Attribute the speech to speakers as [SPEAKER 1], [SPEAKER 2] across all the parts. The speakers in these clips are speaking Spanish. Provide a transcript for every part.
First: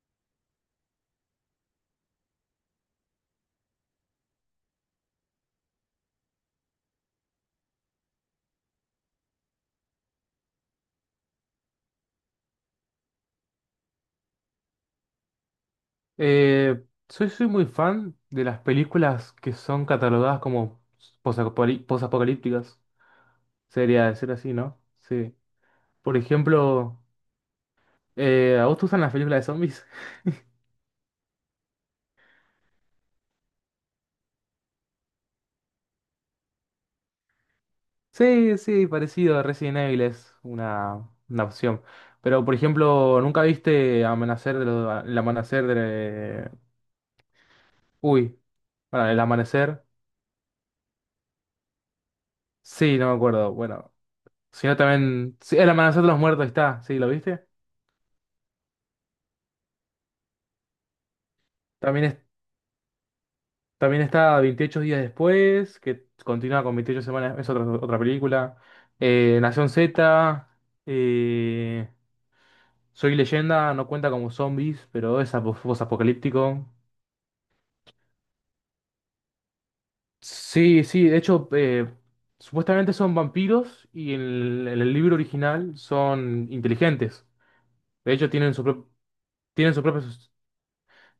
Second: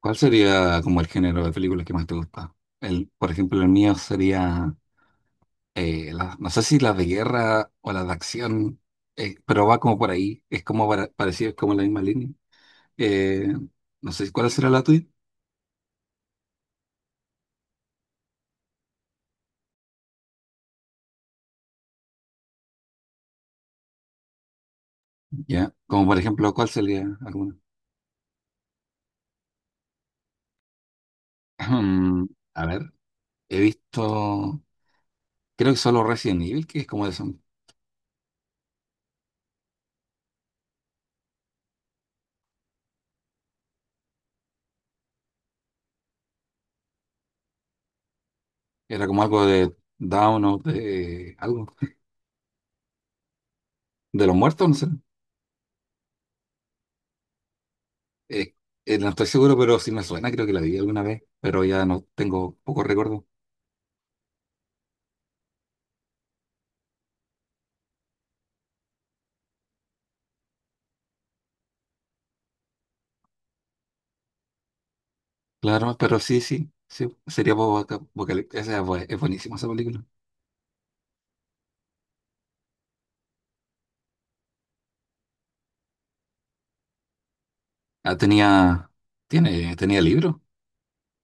[SPEAKER 1] ¿Cuál sería como el género de películas que más te gusta? El, por ejemplo, el mío sería, no sé si las de guerra o las de acción, pero va como por ahí, es como parecido, es como la misma línea. Eh, no sé cuál será la tuya.
[SPEAKER 2] Soy muy fan de las películas que son catalogadas como posapocalípticas. Sería decir así, ¿no? Sí.
[SPEAKER 1] ¿Ya? Como
[SPEAKER 2] Por
[SPEAKER 1] por ejemplo, ¿cuál
[SPEAKER 2] ejemplo,
[SPEAKER 1] sería alguna?
[SPEAKER 2] ¿a vos te gustan las películas de zombies?
[SPEAKER 1] Ahem, A ver, he visto, creo que solo Resident Evil, que es como de zombies.
[SPEAKER 2] Sí, sí, parecido. Resident Evil es una opción. Pero, por ejemplo, ¿nunca viste el amanecer de... Uy,
[SPEAKER 1] Era
[SPEAKER 2] bueno,
[SPEAKER 1] como
[SPEAKER 2] el
[SPEAKER 1] algo de
[SPEAKER 2] amanecer.
[SPEAKER 1] Down o de algo,
[SPEAKER 2] Sí, no me acuerdo. Bueno,
[SPEAKER 1] de los muertos,
[SPEAKER 2] si
[SPEAKER 1] no
[SPEAKER 2] no
[SPEAKER 1] sé.
[SPEAKER 2] también... Sí, el amanecer de los muertos ahí está. Sí, ¿lo viste?
[SPEAKER 1] Eh, no estoy seguro, pero sí me suena, creo que la vi alguna vez, pero ya no
[SPEAKER 2] También
[SPEAKER 1] tengo poco recuerdo.
[SPEAKER 2] También está 28 días después, que continúa con 28 semanas, es otra película. Nación Z, eh, Soy Leyenda, no cuenta como zombies, pero es
[SPEAKER 1] Claro, pero sí,
[SPEAKER 2] posapocalíptico.
[SPEAKER 1] sí, sí, sería Boca. Es buenísima esa película.
[SPEAKER 2] Sí, sí, de hecho, supuestamente son vampiros y en en el libro original son inteligentes.
[SPEAKER 1] Ah,
[SPEAKER 2] De hecho,
[SPEAKER 1] tenía, tiene,
[SPEAKER 2] tienen sus
[SPEAKER 1] tenía
[SPEAKER 2] propios...
[SPEAKER 1] libro.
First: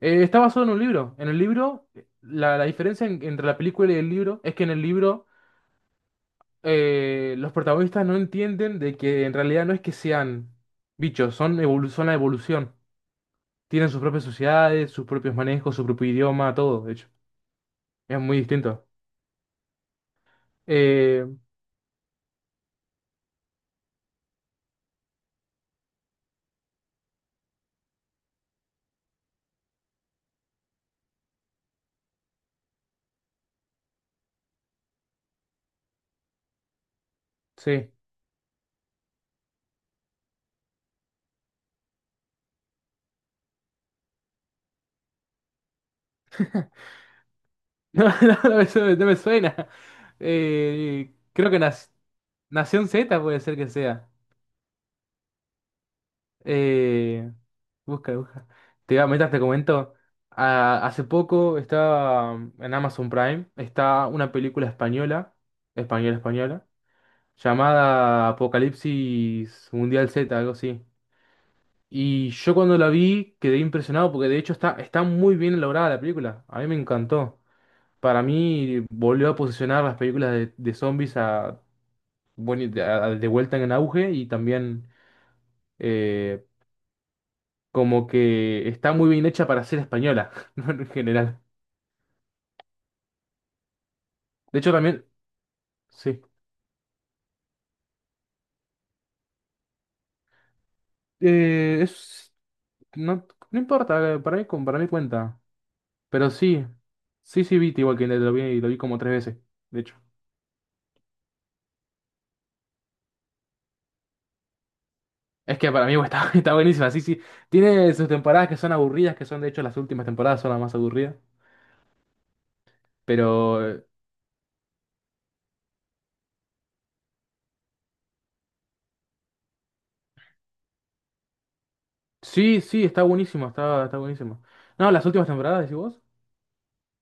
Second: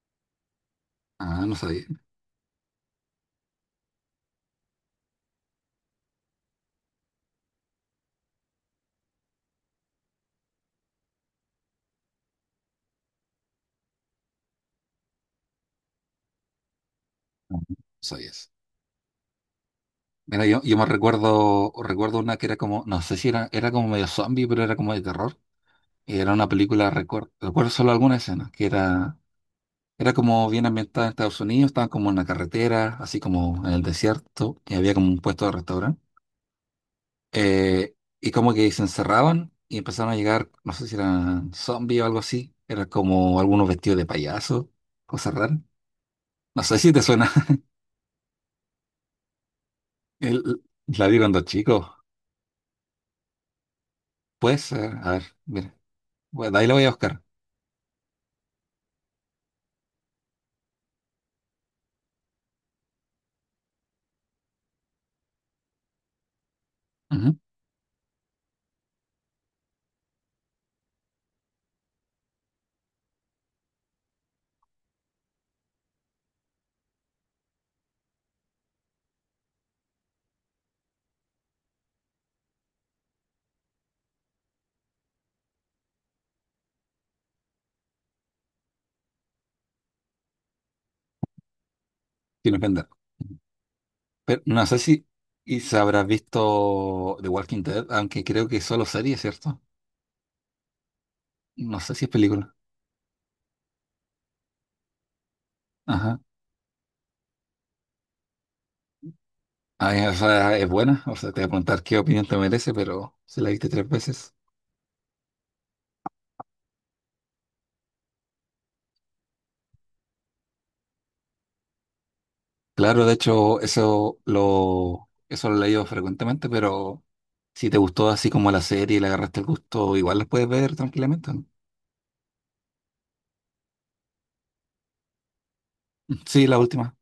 [SPEAKER 2] Está basado en un libro. En el
[SPEAKER 1] Ah, no sabía.
[SPEAKER 2] libro, la diferencia entre la película y el libro es que en el libro... los protagonistas no entienden de que en realidad no es que sean bichos, son la evolución. Tienen sus propias sociedades, sus propios manejos, su propio idioma, todo, de hecho.
[SPEAKER 1] No
[SPEAKER 2] Es
[SPEAKER 1] sabía
[SPEAKER 2] muy
[SPEAKER 1] eso.
[SPEAKER 2] distinto.
[SPEAKER 1] Mira, yo me
[SPEAKER 2] Eh,
[SPEAKER 1] recuerdo, recuerdo una que era como, no sé si era, era como medio zombie, pero era como de terror. Y era una película, recuerdo solo alguna escena, que era, era como bien ambientada en Estados Unidos, estaban como en la carretera, así como en el desierto, y había como un puesto de restaurante.
[SPEAKER 2] sí.
[SPEAKER 1] Eh, y como que se encerraban y empezaron a llegar, no sé si eran zombies o algo así. Era como algunos vestidos de payaso, cosas raras. No sé si te suena.
[SPEAKER 2] No, no, no me suena.
[SPEAKER 1] El- la
[SPEAKER 2] Eh,
[SPEAKER 1] vi cuando
[SPEAKER 2] creo que
[SPEAKER 1] chico.
[SPEAKER 2] nas- Nación Z puede ser que sea.
[SPEAKER 1] Pues, ser, a ver, mira. Bueno, de ahí la voy a buscar.
[SPEAKER 2] Eh, busca. Te iba a meter, te comento. Ah, hace poco estaba en Amazon Prime, está una película española,
[SPEAKER 1] Ujú.
[SPEAKER 2] llamada Apocalipsis Mundial Z, algo así. Y yo cuando la vi quedé impresionado porque de hecho está muy bien elaborada la película. A mí me encantó. Para mí volvió a posicionar las películas de zombies a, bueno, de vuelta en auge y también eh, como que está muy bien hecha para ser española, ¿no? En general.
[SPEAKER 1] Sin ofender. Pero
[SPEAKER 2] De
[SPEAKER 1] no
[SPEAKER 2] hecho
[SPEAKER 1] sé
[SPEAKER 2] también,
[SPEAKER 1] si y se habrás
[SPEAKER 2] sí.
[SPEAKER 1] visto The Walking Dead, aunque creo que es solo serie, ¿cierto? No
[SPEAKER 2] Eh,
[SPEAKER 1] sé si es
[SPEAKER 2] es,
[SPEAKER 1] película.
[SPEAKER 2] no, no importa, para mí cuenta.
[SPEAKER 1] Ajá.
[SPEAKER 2] Pero sí, sí, sí vi The Walking Dead, lo vi, y lo vi como tres veces, de
[SPEAKER 1] Ah,
[SPEAKER 2] hecho.
[SPEAKER 1] ya, o sea, es buena. O sea, te voy a preguntar qué opinión te merece, pero si la viste tres veces.
[SPEAKER 2] Es que para mí bueno, está, está buenísima, sí, sí. Tiene sus temporadas que son aburridas, que son de hecho las últimas temporadas son las más aburridas.
[SPEAKER 1] Claro, de hecho,
[SPEAKER 2] Pero eh,
[SPEAKER 1] eso lo he leído frecuentemente, pero si te gustó así como la serie y le agarraste el gusto, igual las puedes ver tranquilamente, ¿no?
[SPEAKER 2] sí, sí, está buenísimo, está buenísimo. No, las últimas temporadas, decís vos.
[SPEAKER 1] Sí, la última.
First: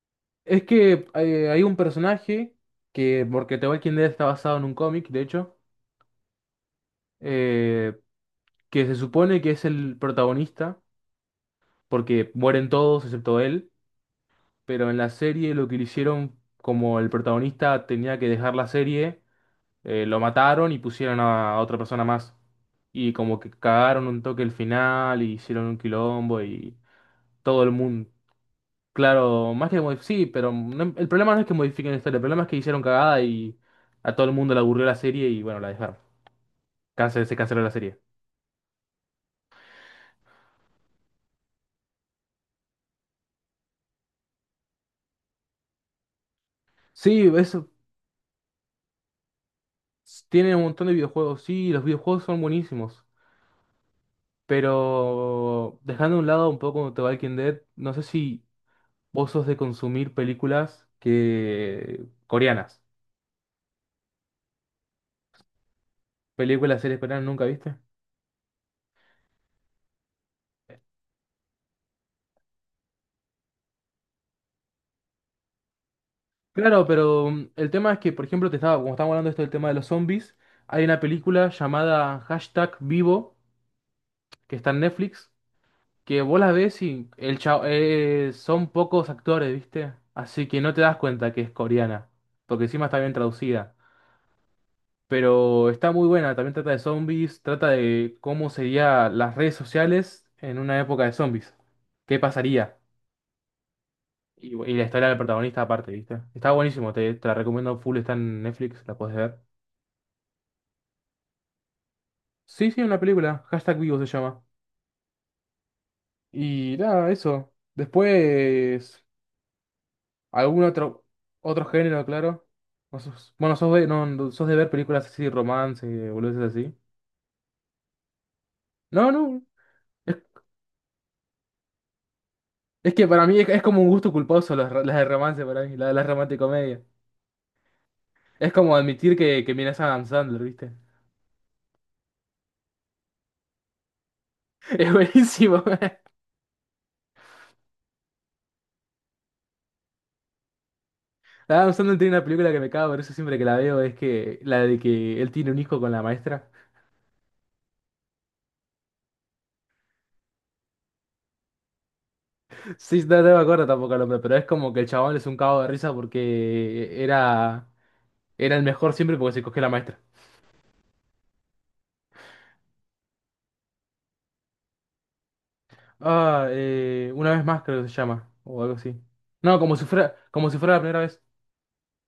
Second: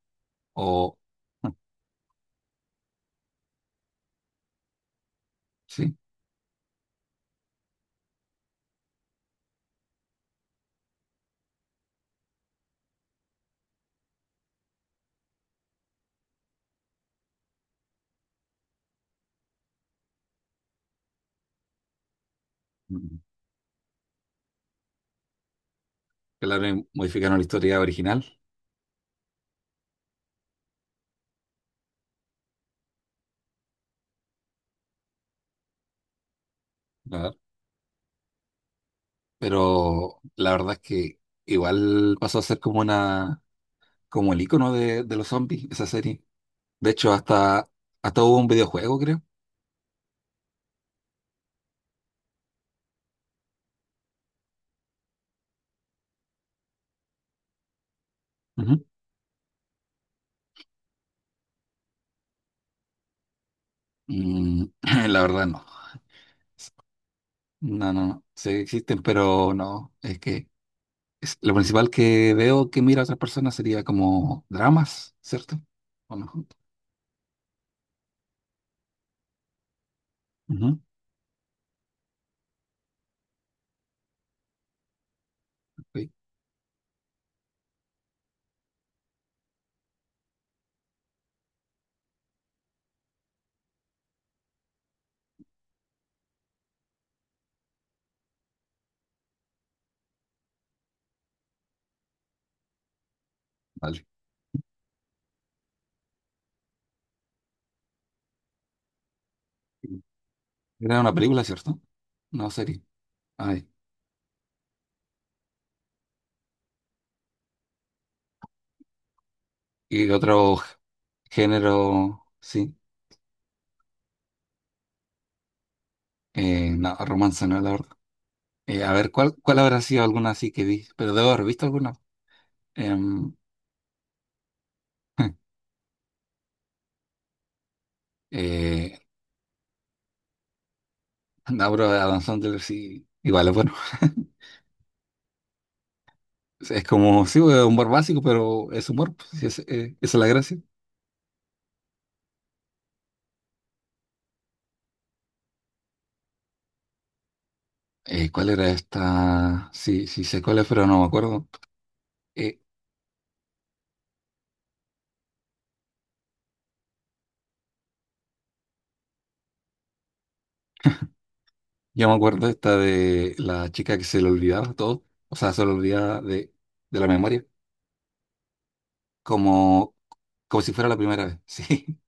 [SPEAKER 2] Es
[SPEAKER 1] O
[SPEAKER 2] que
[SPEAKER 1] ah,
[SPEAKER 2] Hay un personaje porque The Walking Dead está basado en un cómic, de hecho,
[SPEAKER 1] sí.
[SPEAKER 2] eh, que se supone que es el protagonista, porque mueren todos excepto él. Pero en la serie lo que le hicieron, como el protagonista tenía que dejar la serie, lo mataron y pusieron a otra persona más. Y
[SPEAKER 1] Mm.
[SPEAKER 2] como que cagaron un toque el final y hicieron un quilombo
[SPEAKER 1] Claro,
[SPEAKER 2] y
[SPEAKER 1] y modificaron la
[SPEAKER 2] todo el
[SPEAKER 1] historia
[SPEAKER 2] mundo.
[SPEAKER 1] original.
[SPEAKER 2] Claro, sí, el problema no es que modifiquen la historia, el problema es que hicieron cagada y a todo el mundo le aburrió la serie y bueno, la dejaron.
[SPEAKER 1] la-
[SPEAKER 2] Se canceló la serie.
[SPEAKER 1] pero la verdad es que igual pasó a ser como una, como el icono de los zombies, esa serie. De hecho,
[SPEAKER 2] Sí, eso
[SPEAKER 1] hasta, hasta hubo un videojuego, creo.
[SPEAKER 2] tiene un montón de videojuegos, sí, los videojuegos son buenísimos. Pero dejando a un lado un poco The Walking Dead, no sé si
[SPEAKER 1] Ujú.
[SPEAKER 2] vos sos de consumir películas que coreanas.
[SPEAKER 1] Mm, la verdad no.
[SPEAKER 2] Películas, series coreanas, ¿nunca viste?
[SPEAKER 1] No, no, no. Sí existen, pero no. Lo principal que veo que mira a otras personas sería como dramas, ¿cierto? O no.
[SPEAKER 2] Claro, pero mm, el tema es que, por ejemplo, te estaba, como estamos hablando de esto del tema de los zombies,
[SPEAKER 1] Ujú,
[SPEAKER 2] hay una película llamada Hashtag Vivo, que está en Netflix,
[SPEAKER 1] ok,
[SPEAKER 2] que vos la ves y son pocos actores, ¿viste? Así que no te das cuenta que es coreana, porque encima está bien traducida. Pero está muy buena, también trata de zombies, trata de cómo serían las redes sociales en una época de zombies. ¿Qué pasaría?
[SPEAKER 1] vale.
[SPEAKER 2] Y la historia del protagonista aparte, ¿viste? Está buenísimo, te la recomiendo full, está en Netflix, la puedes ver.
[SPEAKER 1] Era una película, ¿cierto? No,
[SPEAKER 2] Sí,
[SPEAKER 1] serie.
[SPEAKER 2] sí, una película,
[SPEAKER 1] Ay,
[SPEAKER 2] hashtag vivo se llama. Y nada, eso. Después,
[SPEAKER 1] y otro
[SPEAKER 2] algún otro, otro género,
[SPEAKER 1] género,
[SPEAKER 2] claro.
[SPEAKER 1] sí.
[SPEAKER 2] O sos- bueno, sos de, no, no, sos de ver películas así, romance, boludeces así.
[SPEAKER 1] No, romance, no, la verdad. A ver,
[SPEAKER 2] No,
[SPEAKER 1] ¿cuál,
[SPEAKER 2] no,
[SPEAKER 1] cuál habrá sido
[SPEAKER 2] es,
[SPEAKER 1] alguna así que vi? Pero debo haber visto alguna.
[SPEAKER 2] es que para
[SPEAKER 1] Em,
[SPEAKER 2] mí es como un gusto culposo las de romance para mí, las romanticomedia. Es como
[SPEAKER 1] eh,
[SPEAKER 2] admitir que miras a Adam Sandler, ¿viste?
[SPEAKER 1] no, pero Adam Sandler sí, igual es bueno.
[SPEAKER 2] Es buenísimo.
[SPEAKER 1] Es como, sí, un humor básico, pero es humor, pues, sí, esa es la gracia.
[SPEAKER 2] Adam Sandler tiene una película que me cago, por eso siempre que la veo es que la de que él tiene un hijo con la maestra.
[SPEAKER 1] ¿Cuál era esta? Sí, sí sé cuál es, pero no me acuerdo. Eh,
[SPEAKER 2] Sí, no, no me acuerdo tampoco el nombre, pero es como que el chabón es un cago de risa porque era el mejor siempre porque se cogió la maestra.
[SPEAKER 1] yo me acuerdo esta de la chica que se le olvidaba todo, o sea, se le olvidaba de la
[SPEAKER 2] Una vez
[SPEAKER 1] memoria,
[SPEAKER 2] más creo que se llama, o algo así. No,
[SPEAKER 1] como,
[SPEAKER 2] como si
[SPEAKER 1] como si
[SPEAKER 2] fuera la
[SPEAKER 1] fuera la
[SPEAKER 2] primera vez.
[SPEAKER 1] primera vez. Sí,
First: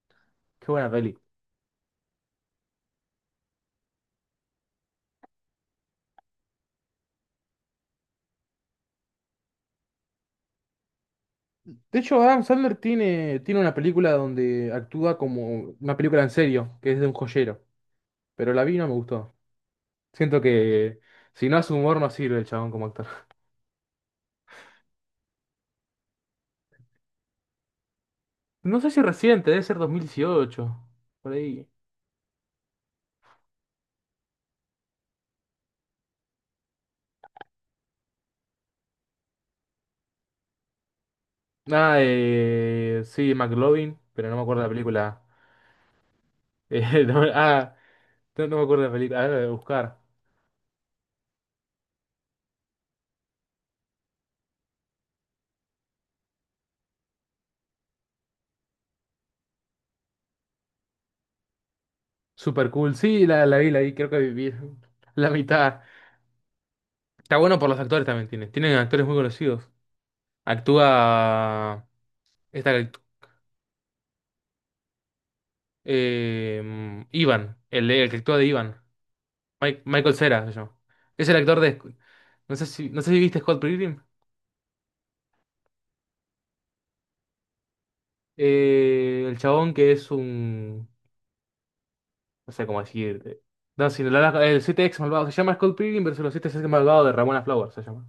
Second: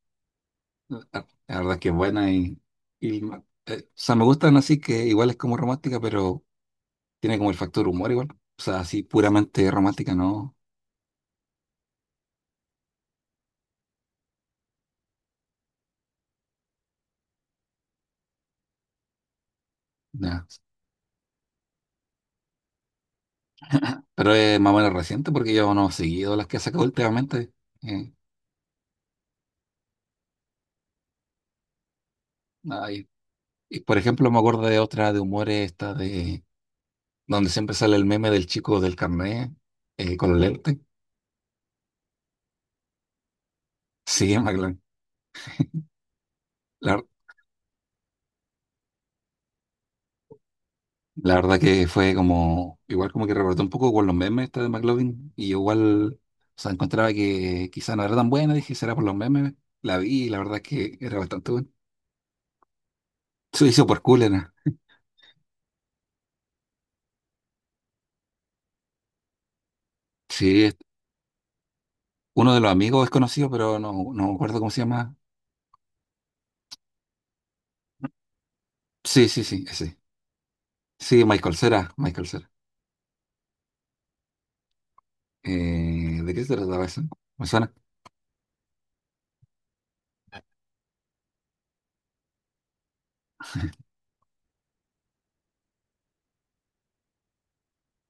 [SPEAKER 2] Qué buena
[SPEAKER 1] la,
[SPEAKER 2] peli.
[SPEAKER 1] la verdad es que es buena y o sea, me gustan así que igual es como romántica, pero tiene como el factor humor igual. O sea, así puramente romántica, no,
[SPEAKER 2] De hecho, Adam Sandler tiene una película donde actúa como una película en serio, que es de un joyero, pero la vi y no me gustó. Siento
[SPEAKER 1] nada.
[SPEAKER 2] que si no hace humor no sirve el chabón como actor.
[SPEAKER 1] Pero es más o menos reciente porque yo no he seguido las que ha sacado últimamente.
[SPEAKER 2] No sé si reciente, debe ser 2018. Por ahí.
[SPEAKER 1] Eh, Y por ejemplo, me acuerdo de otra de humores, esta de donde siempre sale el meme del chico del carnet con los lentes.
[SPEAKER 2] Sí, McLovin, pero
[SPEAKER 1] Sí,
[SPEAKER 2] no
[SPEAKER 1] en
[SPEAKER 2] me acuerdo de la
[SPEAKER 1] McLovin.
[SPEAKER 2] película.
[SPEAKER 1] La,
[SPEAKER 2] Eh, no, ah, no, no me acuerdo de la película. Ahora la voy a buscar.
[SPEAKER 1] la verdad que fue como, igual como que rebotó un poco con los memes esta de McLovin. Y yo igual, o sea, encontraba que quizá no era tan buena, dije, será por los memes. La vi y la verdad es que era bastante buena.
[SPEAKER 2] Super cool. Sí,
[SPEAKER 1] Se
[SPEAKER 2] la
[SPEAKER 1] hizo
[SPEAKER 2] vi,
[SPEAKER 1] por
[SPEAKER 2] creo que
[SPEAKER 1] cool,
[SPEAKER 2] viví
[SPEAKER 1] era.
[SPEAKER 2] la mitad. Está bueno por los actores también tiene. Tienen actores muy conocidos.
[SPEAKER 1] Sí,
[SPEAKER 2] Actúa
[SPEAKER 1] uno de los
[SPEAKER 2] esta que actú-
[SPEAKER 1] amigos es conocido, pero no, no me acuerdo cómo se llama.
[SPEAKER 2] Ivan, el que actúa de Ivan.
[SPEAKER 1] Sí, sí, sí, ese.
[SPEAKER 2] Michael Cera se llama.
[SPEAKER 1] Sí,
[SPEAKER 2] Es el
[SPEAKER 1] Michael
[SPEAKER 2] actor de.
[SPEAKER 1] Cera, Michael Cera.
[SPEAKER 2] No sé si viste Scott Pilgrim.
[SPEAKER 1] ¿De qué se trataba eso? ¿Me suena?
[SPEAKER 2] El chabón que es un. No sé cómo decirte. No, si la- la- el 7 ex malvado se llama Scott Pilgrim versus los 7 ex malvado de Ramona Flowers, se llama.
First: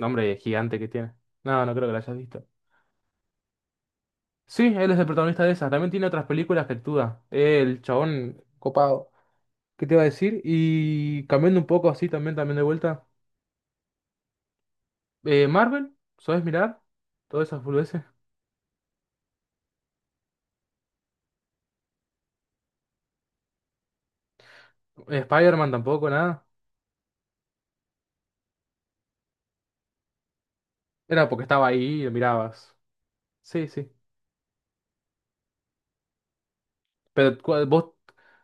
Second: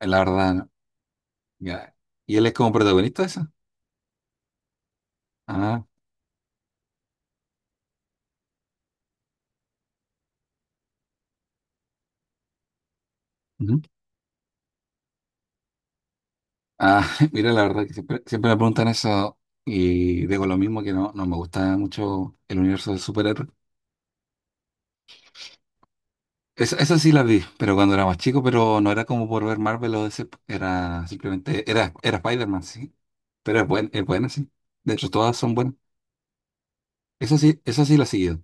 [SPEAKER 1] La verdad, no.
[SPEAKER 2] gigante que tiene. No, no creo que
[SPEAKER 1] Ya.
[SPEAKER 2] la hayas
[SPEAKER 1] ¿Y él
[SPEAKER 2] visto.
[SPEAKER 1] es como protagonista de esa?
[SPEAKER 2] Sí, él es el protagonista de esas.
[SPEAKER 1] Ah,
[SPEAKER 2] También tiene otras películas que actúa. El chabón copado. ¿Qué te iba a decir? Y cambiando un poco así también, también de vuelta.
[SPEAKER 1] ujú.
[SPEAKER 2] Marvel, ¿sabes mirar?
[SPEAKER 1] Ah,
[SPEAKER 2] Todas
[SPEAKER 1] mira, la
[SPEAKER 2] esas
[SPEAKER 1] verdad que
[SPEAKER 2] boludeces.
[SPEAKER 1] siempre, siempre me preguntan eso y digo lo mismo, que no, no me gusta mucho el universo del superhéroe.
[SPEAKER 2] Spider-Man tampoco, nada.
[SPEAKER 1] Eso sí la vi, pero cuando era más chico, pero no era como por ver Marvel o DC, era
[SPEAKER 2] Era porque estaba
[SPEAKER 1] simplemente,
[SPEAKER 2] ahí y lo
[SPEAKER 1] era Spider-Man,
[SPEAKER 2] mirabas.
[SPEAKER 1] sí, pero
[SPEAKER 2] Sí, sí.
[SPEAKER 1] es buena, sí. De hecho, todas son buenas. Eso
[SPEAKER 2] Pero
[SPEAKER 1] sí,
[SPEAKER 2] ¿cuál-
[SPEAKER 1] eso
[SPEAKER 2] vos
[SPEAKER 1] sí la he seguido.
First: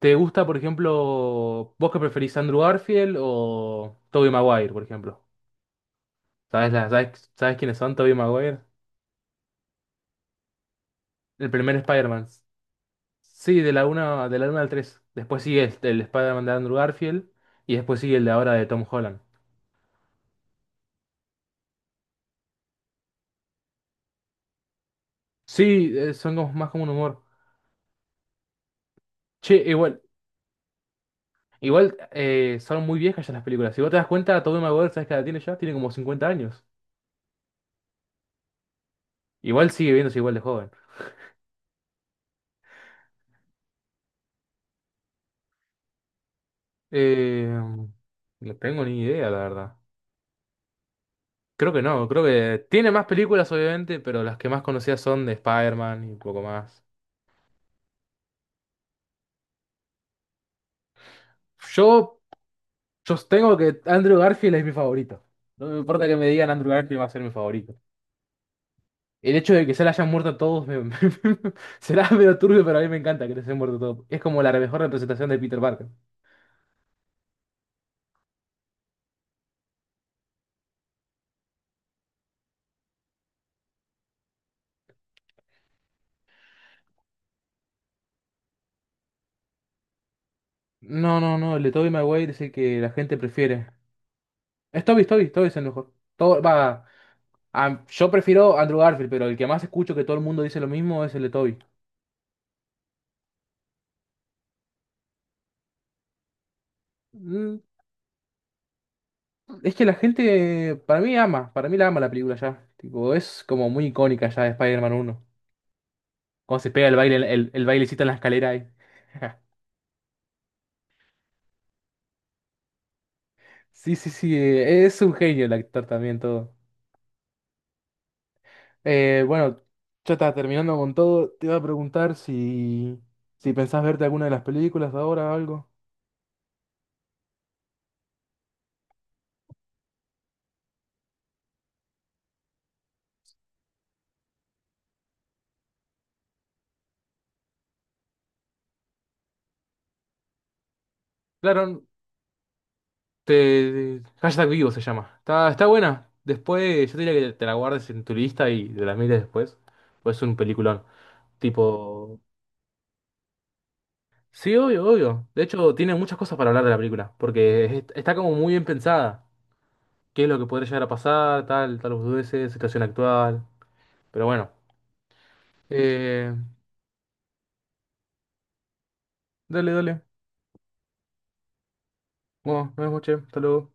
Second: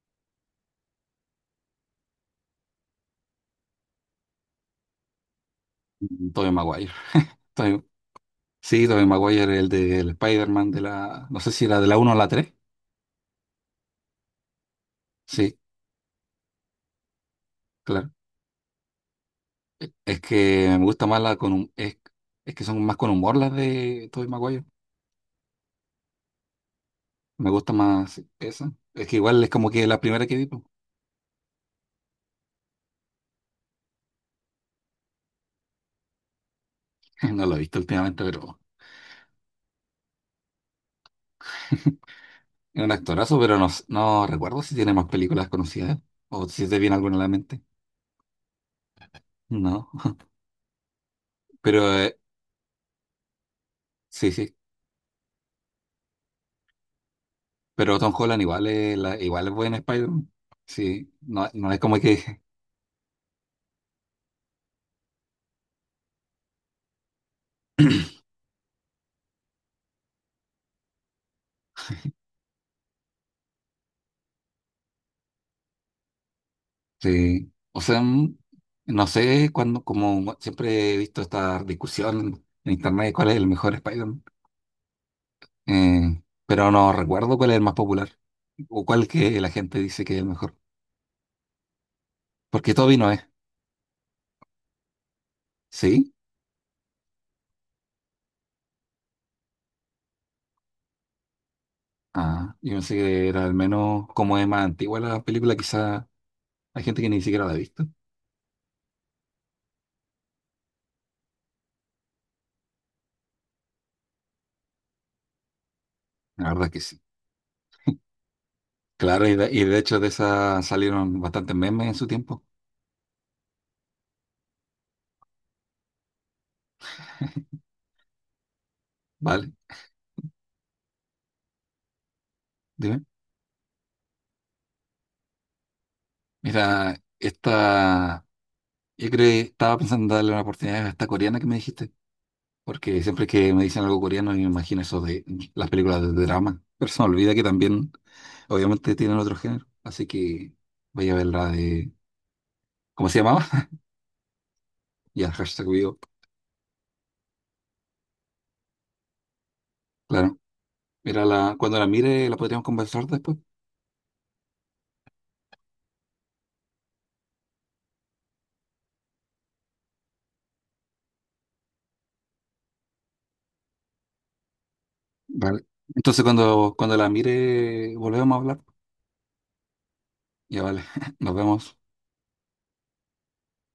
[SPEAKER 2] ¿Te gusta, por ejemplo, vos que preferís Andrew Garfield o Tobey Maguire, por ejemplo?
[SPEAKER 1] Tobey Maguire.
[SPEAKER 2] ¿Sabes quiénes
[SPEAKER 1] Tobey-
[SPEAKER 2] son Tobey Maguire?
[SPEAKER 1] sí, Tobey Maguire, el del Spider-Man de la, no
[SPEAKER 2] El
[SPEAKER 1] sé si
[SPEAKER 2] primer
[SPEAKER 1] era de la uno o
[SPEAKER 2] Spider-Man.
[SPEAKER 1] la 3
[SPEAKER 2] Sí, de la una al 3. Después
[SPEAKER 1] sí.
[SPEAKER 2] sigue el Spider-Man de Andrew Garfield y después
[SPEAKER 1] Claro.
[SPEAKER 2] sigue el de ahora de Tom Holland.
[SPEAKER 1] Es que me gusta más la con hum- es que son más con humor las de Tobey Maguire.
[SPEAKER 2] Sí, son más como un humor.
[SPEAKER 1] Me gusta más esa. Es que igual es
[SPEAKER 2] Che,
[SPEAKER 1] como que la
[SPEAKER 2] igual,
[SPEAKER 1] primera que vi, po.
[SPEAKER 2] igual Son muy viejas ya las películas. Si vos te das cuenta, Tobey Maguire, ¿sabes qué edad tiene ya? Tiene como 50 años.
[SPEAKER 1] No lo he visto últimamente, pero
[SPEAKER 2] Igual sigue viéndose igual de joven.
[SPEAKER 1] es un actorazo, pero no, no recuerdo si tiene más películas conocidas o si te viene alguna a la
[SPEAKER 2] Eh,
[SPEAKER 1] mente.
[SPEAKER 2] no tengo ni idea, la verdad.
[SPEAKER 1] No.
[SPEAKER 2] Creo que
[SPEAKER 1] Pero
[SPEAKER 2] no, creo que tiene más películas, obviamente, pero
[SPEAKER 1] sí,
[SPEAKER 2] las que
[SPEAKER 1] sí.
[SPEAKER 2] más conocidas son de Spider-Man y un poco más.
[SPEAKER 1] Pero Tom Holland igual es, la, igual es buen Spider-Man. Sí, no, no es como
[SPEAKER 2] Yo
[SPEAKER 1] que.
[SPEAKER 2] yo tengo que Andrew Garfield es mi favorito. No me importa que me digan Andrew Garfield va a ser mi favorito. El hecho de que se le hayan muerto a todos será medio turbio, pero a mí me encanta que les hayan muerto a todos. Es como la mejor representación de Peter Parker.
[SPEAKER 1] Sí. O sea, mm, no sé, cuando, como siempre he visto esta discusión en internet, ¿cuál es el mejor Spider-Man? Pero no recuerdo cuál es el más popular o cuál que la gente dice que es el mejor.
[SPEAKER 2] No, no, no, el de Tobey Maguire es el
[SPEAKER 1] Porque
[SPEAKER 2] que la
[SPEAKER 1] Toby no
[SPEAKER 2] gente
[SPEAKER 1] es,
[SPEAKER 2] prefiere. Es Tobey es el mejor.
[SPEAKER 1] ¿sí?
[SPEAKER 2] Yo prefiero Andrew Garfield, pero el que más escucho que todo el mundo dice lo mismo es el de Tobey.
[SPEAKER 1] Ah, yo pensé que era al menos como es más antigua la película, quizá hay gente que ni siquiera la ha
[SPEAKER 2] Mm,
[SPEAKER 1] visto.
[SPEAKER 2] Es que la gente, para mí ama, para mí la ama la película ya. Tipo, es como muy icónica ya de Spider-Man 1.
[SPEAKER 1] La
[SPEAKER 2] Cuando
[SPEAKER 1] verdad
[SPEAKER 2] se
[SPEAKER 1] es que
[SPEAKER 2] pega el
[SPEAKER 1] sí.
[SPEAKER 2] baile, el bailecito en la escalera ahí.
[SPEAKER 1] Claro, y de hecho de esa salieron bastantes memes en su tiempo.
[SPEAKER 2] Sí, sí, sí, es un genio el actor también todo.
[SPEAKER 1] Vale,
[SPEAKER 2] Bueno, ya está terminando con todo. Te iba a preguntar si,
[SPEAKER 1] dime.
[SPEAKER 2] si pensás verte alguna de las películas ahora o algo.
[SPEAKER 1] Mira, esta, yo creo, que estaba pensando en darle una oportunidad a esta coreana que me dijiste, porque siempre que me dicen algo coreano, yo me imagino eso de las películas de drama, pero se me olvida que también obviamente tienen otro género, así que vaya a ver la
[SPEAKER 2] Claro,
[SPEAKER 1] de... ¿Cómo se llamaba?
[SPEAKER 2] te, hashtag vivo se llama.
[SPEAKER 1] Ya,
[SPEAKER 2] Está
[SPEAKER 1] hashtag vivo.
[SPEAKER 2] buena. Después, yo te diría que te la guardes en tu lista y te la mires después. Pues es un
[SPEAKER 1] Claro.
[SPEAKER 2] peliculón.
[SPEAKER 1] Era la... Cuando la
[SPEAKER 2] Tipo,
[SPEAKER 1] mire, la podríamos conversar después.
[SPEAKER 2] sí, obvio, obvio. De hecho, tiene muchas cosas para hablar de la película, porque está como muy bien pensada. ¿Qué es lo que podría llegar a pasar? Tal, tal dudeces, situación actual. Pero bueno.
[SPEAKER 1] Vale. Entonces,
[SPEAKER 2] Eh,
[SPEAKER 1] cuando, cuando la mire, volvemos a hablar.
[SPEAKER 2] dale, dale.
[SPEAKER 1] Ya, vale. Nos vemos.
[SPEAKER 2] Bueno, nos vemos, che. Hasta luego.